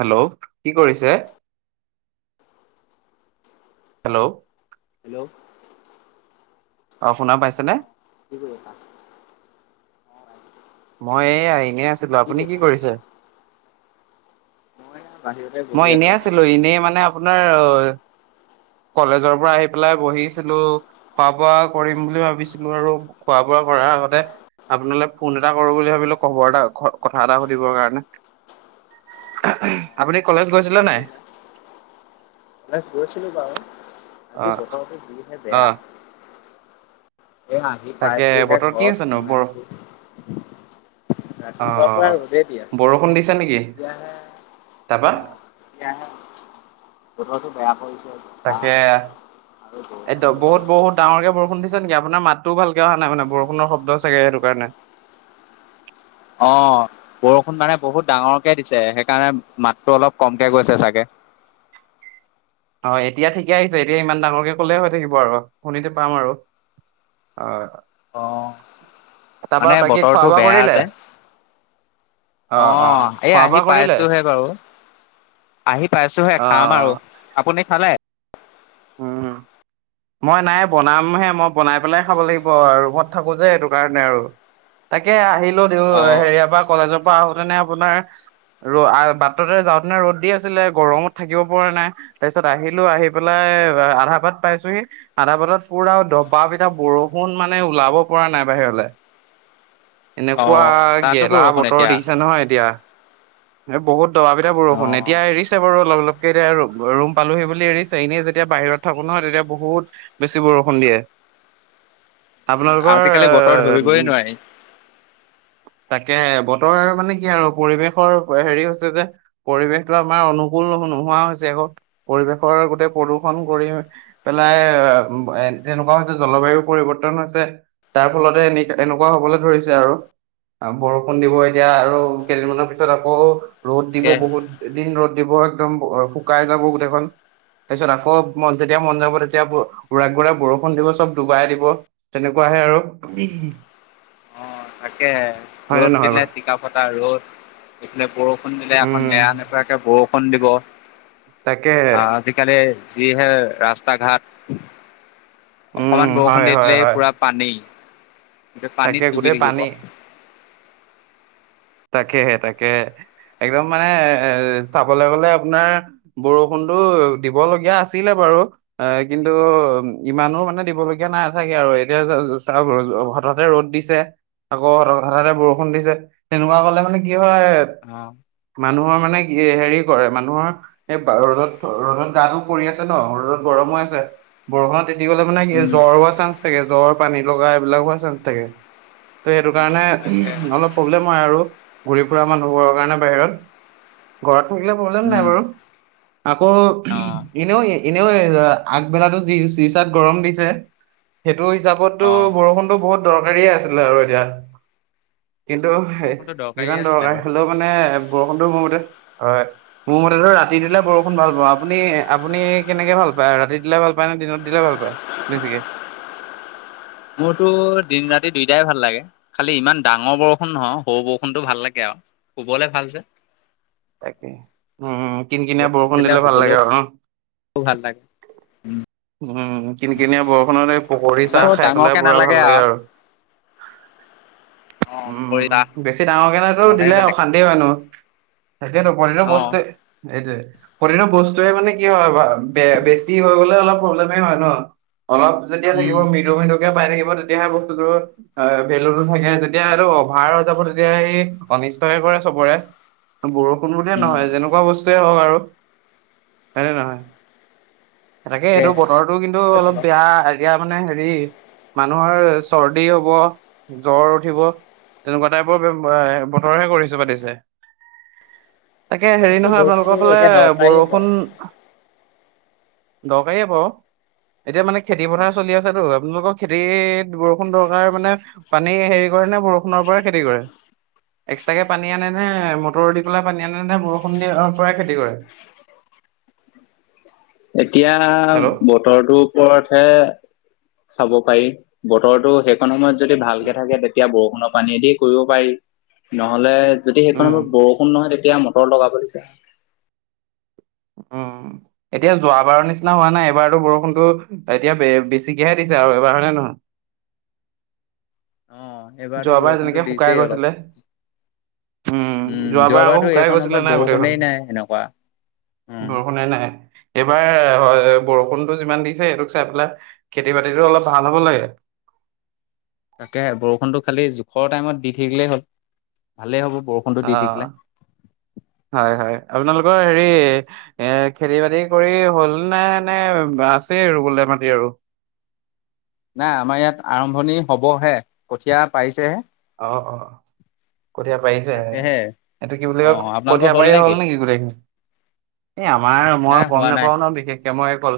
Hello, কি কৰিছে? Hello, hello, অ, শুনা পাইছেনে? কব [unintelligible] মই এইয়া, এনে আছিলো। আপুনি কি কৰিছে? বাহিৰতে বহি মই আছো। এনেই আছিলো, এনেই মানে আপোনাৰ কলেজৰ পৰা আহি পেলাই বহিছিলো, খোৱা বোৱা কৰিম বুলি ভাবিছিলো আৰু খোৱা বোৱা কৰা আগতে। আপোনালৈ ফোন এটা কৰো বুলি ভাবিলো খবৰ এটা কথা এটা সুধিবৰ কাৰণে আপুনি কলেজ গৈছিলে নিজেই নাই? কৰিলে। গৈছিলো বাৰু আজি অ' প্ৰথমতে যিহে বেয়া অ' এ আহি তাকে পাইছোহে বতৰ কি ঘৰত সোমাইছো ৰাতিপুৱাৰ পৰা আহ অ, ৰ'দে দি আছিলে। বৰষুণ দিছে নেকি? এতিয়াহে তাবা? কথাটো বেয়া কৰি। তাকে বৰষুণ একদম দিছে। বহুত - বহুত ডাঙৰকে বৰষুণ দিছে নেকি আ আপোনাৰ মাতটোও ভালকে অহা নাই মানে বৰষুণৰ শব্দ চাগে সেইটো কাৰণে। অ', বৰষুণ মানে বহুত ডাঙৰকে দিছে সেইকাৰণে মাতটো অলপ কমকে গৈছে চাগে। [inaudible] হয় এতিয়া ঠিকে আহিছে এতিয়া ইমান ডাঙৰকে কলে হৈ থাকিব আৰু শুনিতো পাম আৰু অ', অ তাৰপা মানে বাকী খোৱা বতৰটো বোৱা বেয়া কৰিলে আছে। অ, এই খোৱা বোৱা আহি কৰিলে পাইছোহে বাৰু আহি পাইছোহে অ খাম আৰু আপুনি খালে? উম, মই নাই বনামহে মই বনাই পেলাই খাব লাগিব ৰুমত থাকো যে এইটো কাৰণে আৰু তাকে আহিলো দিও অ হেৰিয়াৰ পৰা কলেজৰ পৰা আহোতেনে আপোনাৰ ৰ বাটতে যাওতেনে ৰ'দ দি আছিলে গৰমত থাকিব পৰা নাই তাৰপিছত আহিলো আহি পেলাই আধাৰ পাট পাইছোহি আধা বদাত পুৰা দবািটা বৰষুণ মানে ওলাব পৰা নাই বাহিৰলৈ- অ এনেকুৱা তাতো গেলা বৰষুণ বতৰ এতিয়া দেখিছে নহয় এতিয়া এই বহুত দব এিত অ বৰষুণ এতিয়া এৰিছে বাৰু অলপ - অপ এতিয়া ৰুম পালোঁহি বুলি এৰিছে, এনেই যেতিয়া বাহিৰত থাকোঁ নহয় তেতিয়া বহুত বেছি বৰষুণ দিয়ে। আপোনালোকৰ আজিকালি বতৰ ধৰিবই উ', নোৱাৰি তাকে তাৰমানে কি আৰু পৰিৱেশৰ হেৰি হৈছে যে, পৰিৱেশটো আমাৰ অনুকুল নোহোৱা হৈছে পৰিৱেশৰ গোটেই প্ৰদূষণ কৰি পেলাই এ তেনেকুৱা হৈছে জলবায়ু পৰিৱৰ্তন হৈছে, তাৰ ফলতে এনে এনেকুৱা হ'বলৈ ধৰিছে আৰু বৰষুণ দিব এতিয়া আৰু কেইদিনমানৰ পিছত আকৌ ৰ'দ দিব তাকে বহুত দিন ৰ'দ দিব একদম শুকাই যাব গোটেইখন, তাৰপিছত আকৌ মন যেতিয়া মন যাব তেতিয়া বৰ উৰাই ঘূৰাই বৰষুণ দিব চব ডুবাই দিব, তেনেকুৱাহে আৰু অ তাকে হয়নে ৰ'দ নহয় দিলে বাৰু টিকা ফটা ৰ'দ এইফালে বৰষুণ দিলে আকৌ উম নেৰা নোপেৰাকে বৰষুণ ফল দিব, আ, তাকেহে আজিকালি যিহে ৰাস্তা ঘাট উম, অকমান বৰষুণ হয়, দি হয়, দিলেই হয়, পুৰা পানী এতিয়া তাকে পানীত ডুবি গোটেই থাকিম পানী, অ'। তাকেহে তাকে একদম মানে এ চাবলৈ গ'লে আপোনাৰ বৰষুণটো দিবলগীয়া আছিলে বাৰু কিন্তু ইমানো মানে দিবলগীয়া নাথাকে আৰু এতিয়া চা হঠাতে ৰ'দ দিছে, আকৌ হঠাতে বৰষুণ দিছে তেনেকুৱা হ'লে মানে কি হয় মানুহৰ মানে কি হেৰি কৰে মানুহৰ এই ৰ'দত, ৰ'দত গাটো কৰি আছে ন ৰ'দত গৰমো আছে বৰষুণত তিতি গ'লে মানে কি উম জ্বৰ হোৱা চান্স থাকে, জ্বৰ পানীলগা এইবিলাক হোৱা চান্স থাকে। ত' সেইটো কাৰণে তাকে অলপ প্ৰব্লেম হয় আৰু ঘূৰি ফুৰা মানুহবোৰৰ কাৰণে বাহিৰত ঘৰত থাকিলে প্ৰব্লেম নাই উম বাৰু, আকৌ অ এনেও এনেও আগবেলাটো যি চিচাত গৰম দিছে, সেই এইটো হিচাপততো, অ বৰষুণতো বহুত দৰকাৰী আছিলে, আৰু এতিয়া, কিন্তু বৰষুণটো দৰকাৰী যিমান আছিলে দৰকাৰ, বাৰু হ'লেও মানে, বৰষুণ মোৰ মতে, হয়, মোৰ মতেটো ৰাতি দিলে বৰষুণ ভাল পাওঁ, আপুনি, আপুনি কেনেকে ভাল পায়? ৰাতি দিলে ভাল পায় নে, দিনত দিলে ভাল পায়, বেছিকে। মোৰতো দিন ৰাতি দুইটাই ভাল লাগে, খালি ইমান ডাঙৰ বৰষুণ নহয়, সৰু বৰষুণতো ভাল লাগে আৰু। অহ', শুবলে ভাল যে। [inaudible] তাকে, উম, কিনকিনিয়া বৰষুণ দিলে ভাল লাগে আৰু ভাল ন। লাগে উম, কিনকিনিয়া বৰষুণত এই পকৰী চাহ ইমানো খাই পেলাই ডাঙৰকে পুৰা নালাগে ভাল লাগে আৰু। অ পৰি উম, বেছি ডাঙৰ কেনেতো মজাই দিলে, বেলেগ অশান্তি হয় ন। তাকে নকৰিলে অ বস্তে, সেইটোৱে। প্ৰতিটো বস্তুৱেই মানে কি হয়, বা বেছি হৈ গ'লে অলপ প্ৰব্লেমেই হয় ন। অলপ যেতিয়া থাকিব উম মৃদু মৃদুকে পাই থাকিব তেতিয়াহে বস্তুটোৰ ভেলুটো থাকে এতিয়া, এইটো অভাৰ হৈ যাব তেতিয়াহে সি, অনিষ্টহে কৰে চবৰে। বৰষুণ বুলিয়ে উম নহয়, যেনেকুৱা বস্তুৱেই হওঁক আৰু, তেনে নহয়। তাকে এইটো কৈছে বতৰটো কিন্তু, বাৰু বেয়া এতিয়া মানে হেৰি, মানুহৰ চৰ্দি হ'ব, জ্বৰ উঠিব, তেনেকুৱা টাইপৰ বতৰহে কৰিছে, পাতিছে। তাকে হেৰি তথাপিও নহয়, বৰষুণটো আপোনালোকৰ ফালে এতিয়া দৰকাৰীয়ে বৰষুণ বাৰু দৰকাৰী আকৌ, এতিয়া মানে খেতি পথাৰ চলি আছেতো আপোনালোকৰ খেতিত, বৰষুণ দৰকাৰ মানে পানী, হেৰি কৰে নে বৰষুণৰ পৰা খেতি কৰে। এক্সট্ৰাকে পানী আনে নে, মটৰৰ দি পেলায় পানী আনে নে, বৰষুণ দি পৰাই খেতি কৰে। [inaudible] এতিয়া, হেল্ল' বতৰটোৰ ওপৰতহে চাব পাৰি। বতৰো সেইকন সময়ত যদি, ভালকে থাকে তেতিয়া বৰষুণত। পানী দিয়ে কৰিব পাৰি। নহ'লে, যদি সেইকন উম সময়ত বৰষুণ নহয় তেতিয়া। এতিয়া, মটৰ লগাব দিছে। উম, এতিয়া যোৱাবাৰৰ নিচিনা হোৱা নাই এবাৰতো বৰষুণতো, এতিয়া বে-বেছিকে হে দিছে। এবাৰ হয়নে নহয়। অ' এইবাৰতো যোৱাবাৰ বৰষুণতো যেনেকে, শুকাই দিছেই অলপ গৈছিলে। উম, যোৱাবাৰ আকৌ, যোৱাবাৰতো শুকাই এইকণ গৈছিলে সময়ত নাই বৰষুণেই গোটেইখন। নাই এনেকুৱা। উম বৰষুণে নাই। এইবাৰ, হয় বৰষুণতটো যিমান দিছে সেইটোক চাই পেলাই, খেতি বাতিটো অলপ ভাল হ'ব লাগে। [unintelligible] তাকেহে, বৰষুণটো খালি জোখৰ টাইমত দি থাকিলেই হ'ল। ভালেই হ'ব। বৰষুণতো দি থাকিলে। অহ', হয়, হয়। আপোনালোকৰ হেৰি, এ খেতি-বাতি কৰি হ'ল নাই নে আছেই ৰুবলে মাটি আৰু। নাই। আমাৰ ইয়াত আৰম্ভণি হ'বহে কঠীয়া পাৰিছেহে। অ', অ', অ'। কঠীয়া পাৰিছে হে। তাকেহে এইটো কি বুলি কয়, অ' আপোনালোকৰ কঠীয়া পাৰি হ'ল নেকি? নিকি গোটেইখিনি। এ, আমাৰ মই নাই গম হোৱা নাই নেপাওঁ ন বিশেষক। মই কল,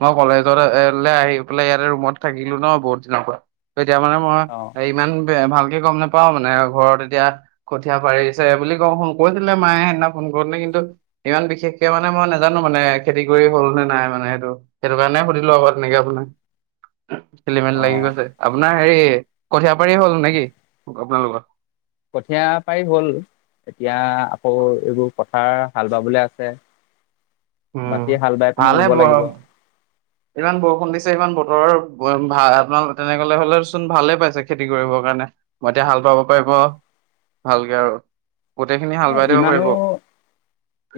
মই কলেজত এলে আহি পেলাই ইয়াতে ৰুমত থাকিলো ন, বহুত দিনৰ পৰা। তেতিয়া মানে মই, অ' ইমান বে ভাল। ভালকে গম নেপাওঁ মানে, ঘৰত এতিয়া কঠীয়া পাৰিছে বুলি কওঁ কইছিলে মায়ে সেইদিনা ফোন কৰিতে কিন্তু। ন্ত ইমান বিশেষকে মানে মই নাজানো মানে খেতি কৰি হ'ল নে নাই মানে সেইটো, সেইটো কাৰণে সুধিলো আক। তেনেকে আপোনাৰ। খেলি মেলি লাগি অ' গৈছে। আপোনাৰ হেৰি কঠীয়া পাৰি হ'ল নিকি, আপোনালোকৰ। কঠীয়া পাৰি হ'ল। এতিয়া, আকৌ এইবোৰ পথাৰ। হাল বাবলে আছে উম বাকী হাল বাই পিনি ৰুব ভালহে লাগিব ইমান বৰষুণ দিছে ইমান বতৰৰ ভা আপোনাল তেনেকলে হলেচোন ভালে পাইছে খেতি কৰিব কাৰণে হেকাণে মই এতিয়া হাল বাব পাৰিব ভালকে আৰু গোটেইখিনি এ হাল বাই দিব ইমানো পাৰিব।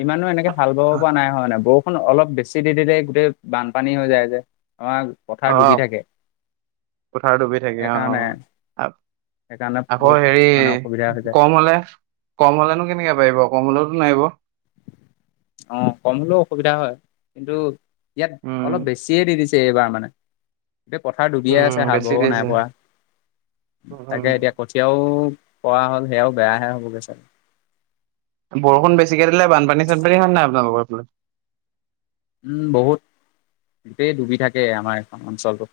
ইমানো এনেকে হাল বাব পৰা নাই হোৱা মানে বৰষ খুন অলপ বেছি দি দিলে গোটেই বানপানী হৈ যায় যে আমাৰ পথাৰ অ ডুবি থাকে পথাৰ ডুবি থাকে অ সেইকাৰণে অ সেইকাৰণে আকৌ বহুত হেৰি মানে অসুবিধা হৈ যায় কম হলে কম হলেনো কেনেকে পাৰিব কম হলেতো নোৱাৰিব অ কম হলেও অসুবিধা হয় কিন্তু ইয়াত উম অলপ বেছিয়ে দি দিছে এইবাৰ মানে এই পথাৰ ডুবিয়ে উম আছে হাল বেছি বাবও নাই দিছে। পৰা উম তাকে এতিয়া কঠীয়াও পৱা হ'ল সেয়াও বেয়াহে হ'বগৈ চাগে বৰষুণ বেছিকে দিলে বানপানী চানপানী হয় নাই আপোনালোকৰফালে উম বহুত গোটেই ডুবি থাকে আমাৰ এখন অঞ্চলটো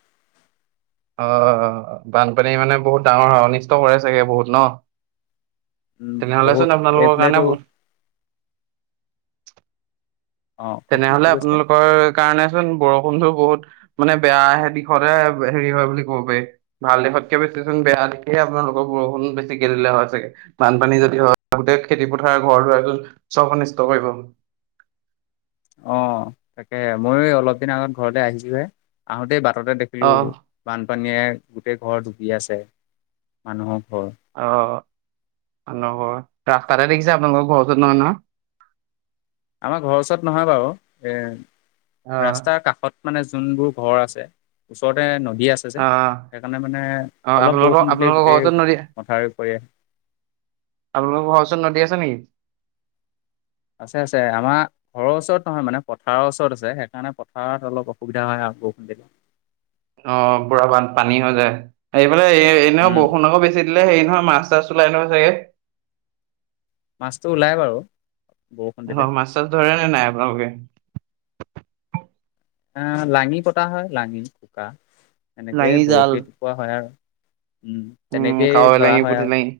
অ বানপানী মানে বহুত ডাঙৰ হয় অনিষ্ট কৰে চাগে বহুত ন উম তেনেহলেচোন বহুত আপোনালোকৰ কাৰণে এইফালেতো বহুত অ কওকচোন কি তেনেহলে কৈছিলে আপোনালোকৰ কাৰণে চোন বৰষুণটো বহুত মানে বেয়াহে দিশতে হেৰি হয় বুলি ক'ব পাৰি ভাল দিশতকে বেছিচোন বেয়া দিশে আপোনালোকক বৰষুণ বেছিকে দিলে হয় চাগে বানপানী যদি হয় গোটেই খেতি পথাৰ ঘৰ দুৱাৰ চব অনিষ্ট কৰে কে ল অ তাকে মইয়ো অলপ দিনৰ আগত ঘৰতে আহিছোহে আহোতেই বাট বাটতে দেখিলোঁ বানপানীয়ে গোটেই ঘৰ ডুবি আছে মানুহক অ আন ঘৰ ৰাস্তাতে দেখিছে আপোনালোকৰ ঘৰত ওচৰত নহয় নহয় আমাৰ ঘৰৰ ওচৰত নহয় বাৰু এ অ ৰাস্তাৰ কাষত মানে যোনবোৰ ঘৰ আছে ওচৰতে ন' দি আছে যে সেইকাৰণে মানে অ অলপ আপোনালোকৰ বৰষুণ দিলেই আপোনালোকৰ ঘৰৰ গোটেই ওচৰত নদী পথাৰ কৰি আহে। আপোনালোকৰ ঘৰচৰ নদী আছে নেকি আছে আছে আমাৰ ঘৰৰ ওচৰত নহয় মানে পথাৰৰ ওচৰত আছে সেইকাৰণে পথাৰত অলপ অসুবিধা হয় আৰু [inaudible] অ' বুঢ়া বান পানী হৈ যায় এইফালে এ এনে উম বৰষুণ আকৌ বেছি হিলে হেৰি নহয় মাছ তাছ ওলাই নহয় চাগে মাছটো ওলাই বাৰু বৰষুণ অ' দিলে মাছ চাছ ধৰে নে নাই আপোনালোকে এ লাঙি পতা হয় লাঙি কোকা লাঙি এনেকেই জাল। বৰশী পোৱা হয় আৰু উম তেনেকেই কাঐ ধৰা লাগি হয় আৰু। [unintelligible]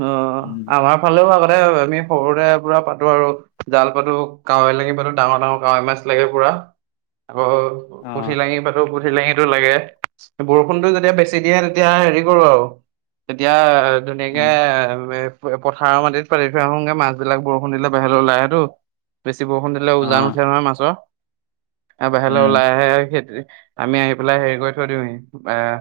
অ' উম। আমাৰ ফালেও আগ তাতে আমি সৰুতে পুৰা পাতো আৰু জাল পাতো কাৱৈ লাগি পাতো ডাঙৰ ডাঙৰ কাৱৈ মাছ লাগে পুৰা আকৌ অ'। খুঠি লাঙি পাতো প হিলেঙীটো লাগে বৰষুণতো যেতিয়া বেছি দিয়ে তেতিয়া হেৰি কৰো আৰু। এতিয়া উম। ধুনীয়াকে পথাৰৰ মাটিত পাতি থৈ আহোনগে মাছ বিলাক বৰষুণ দে বোহিৰলৈ ওলাই আহেত ব বৰষুণ দিলেজান অ', উঠে নহয় মাছৰ আৰু বাহিৰলৈ উম, ওলাই আহেই আমি আহি পেলাই হেৰি কৰি থৈ দিওঁহি আহ।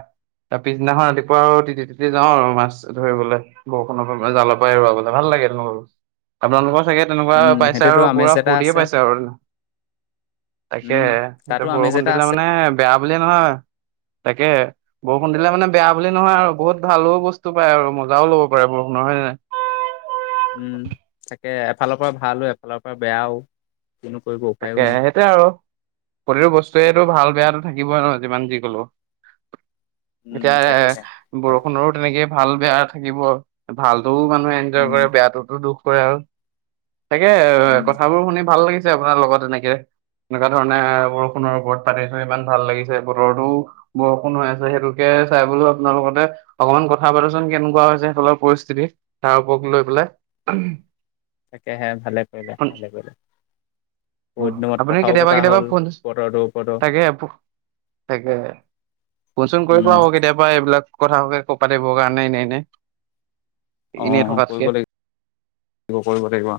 তাৰ পিছদিনাখন ৰাতিপুৱা আৰু তি তি যাওঁ আৰু মাছ ধৰিবলৈ। বৰষুণৰ পৰা জালৰ পৰা এেৰুৱ গ ভাল লাগে তেনেকুৱা আপোনালোকৰ। থাকে তেনেকুৱা উম, পাইছে সেইটোতো আৰু আমেজ পুৰা এটা ফুৰ্তিয়ে আছে। পাইছে আৰু। তাকে উম, এতিয়া তাতো আমেজ বৰষুণ এটা দিলে আছে। মানে বেয়া বুলিয়ে নহয় তাকে বৰষুণ দিলে মানে বেয়া বুলি নহয় আৰু বহুত ভালো বস্তু পায় আৰু মজাও ল'ব কৰে পুৰুষ নহয় উম তাকে এফালৰ পৰা ভালো এফালৰ পৰা বেয়াও কিনো কৰিব উপায়ো তাকে নাই। সেইটো আৰু প্ৰতিটো বস্তুয়েই টো ভাল- বেয়াটো থাকিবই নহয় যিমান যি ক'লে উম, এতিয়া এ তাকেহে ভাল বৰষুণৰো তেনেকে ভাল-বেয়া থাকিব ভালতটোও মানুহে এনজয় উম, কৰে, বেয়াটোতো দুখ কৰে আৰু তাকে এ উম, কথাবোৰ শুনি ভাল লাগিছে আপোনাৰ লগত এনেকে, এনেকুৱা ধৰণে অ', বৰষুণৰ ওপৰত পাতি ইমান ভাল লাগিছে বতৰতো বৰষুণ হৈ আছে সেইটোকে চাই বোলো আপোনাৰ লগতে অকনমান কথা কেনেকুৱা হৈছে সেইফালৰ পৰিস্থিতি তাৰ ওপৰত লৈ পেলাই? তাকেহে ভালে কৰিলে ভালে কৰিলে। বহুত দিনত আপুনি কথাও কেতিয়াবা পতা কেতিয়াবা হ'ল ফোন, বতৰটোৰ ওপৰতো তাকে তাকে ফোন-চোন কৰিব উম, আকৌ কেতিয়াবা এইবিলাক কথাকে ক' পাতিবৰ কাৰণে এনে এনে। অ এনেই -অ কৰিব লাগিব কৰিব লাগিব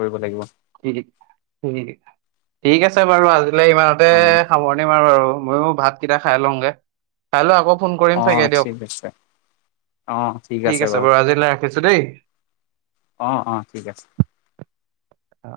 কৰিব লাগিব। ঠিক আছে বাৰু আজিলৈ ইমানতে অ'। সামৰণি মাৰো আৰু। ময়ো ভাত কেইটা খাই লওঁগে, খাই লৈ আকৌ ফোন কৰিম অ', চাগে দিয়ক। ঠিক আছে ঠিক আছে বাৰু আজিলৈ ৰাখিছোঁ দেই। অ -অ ঠিক আছে। অ'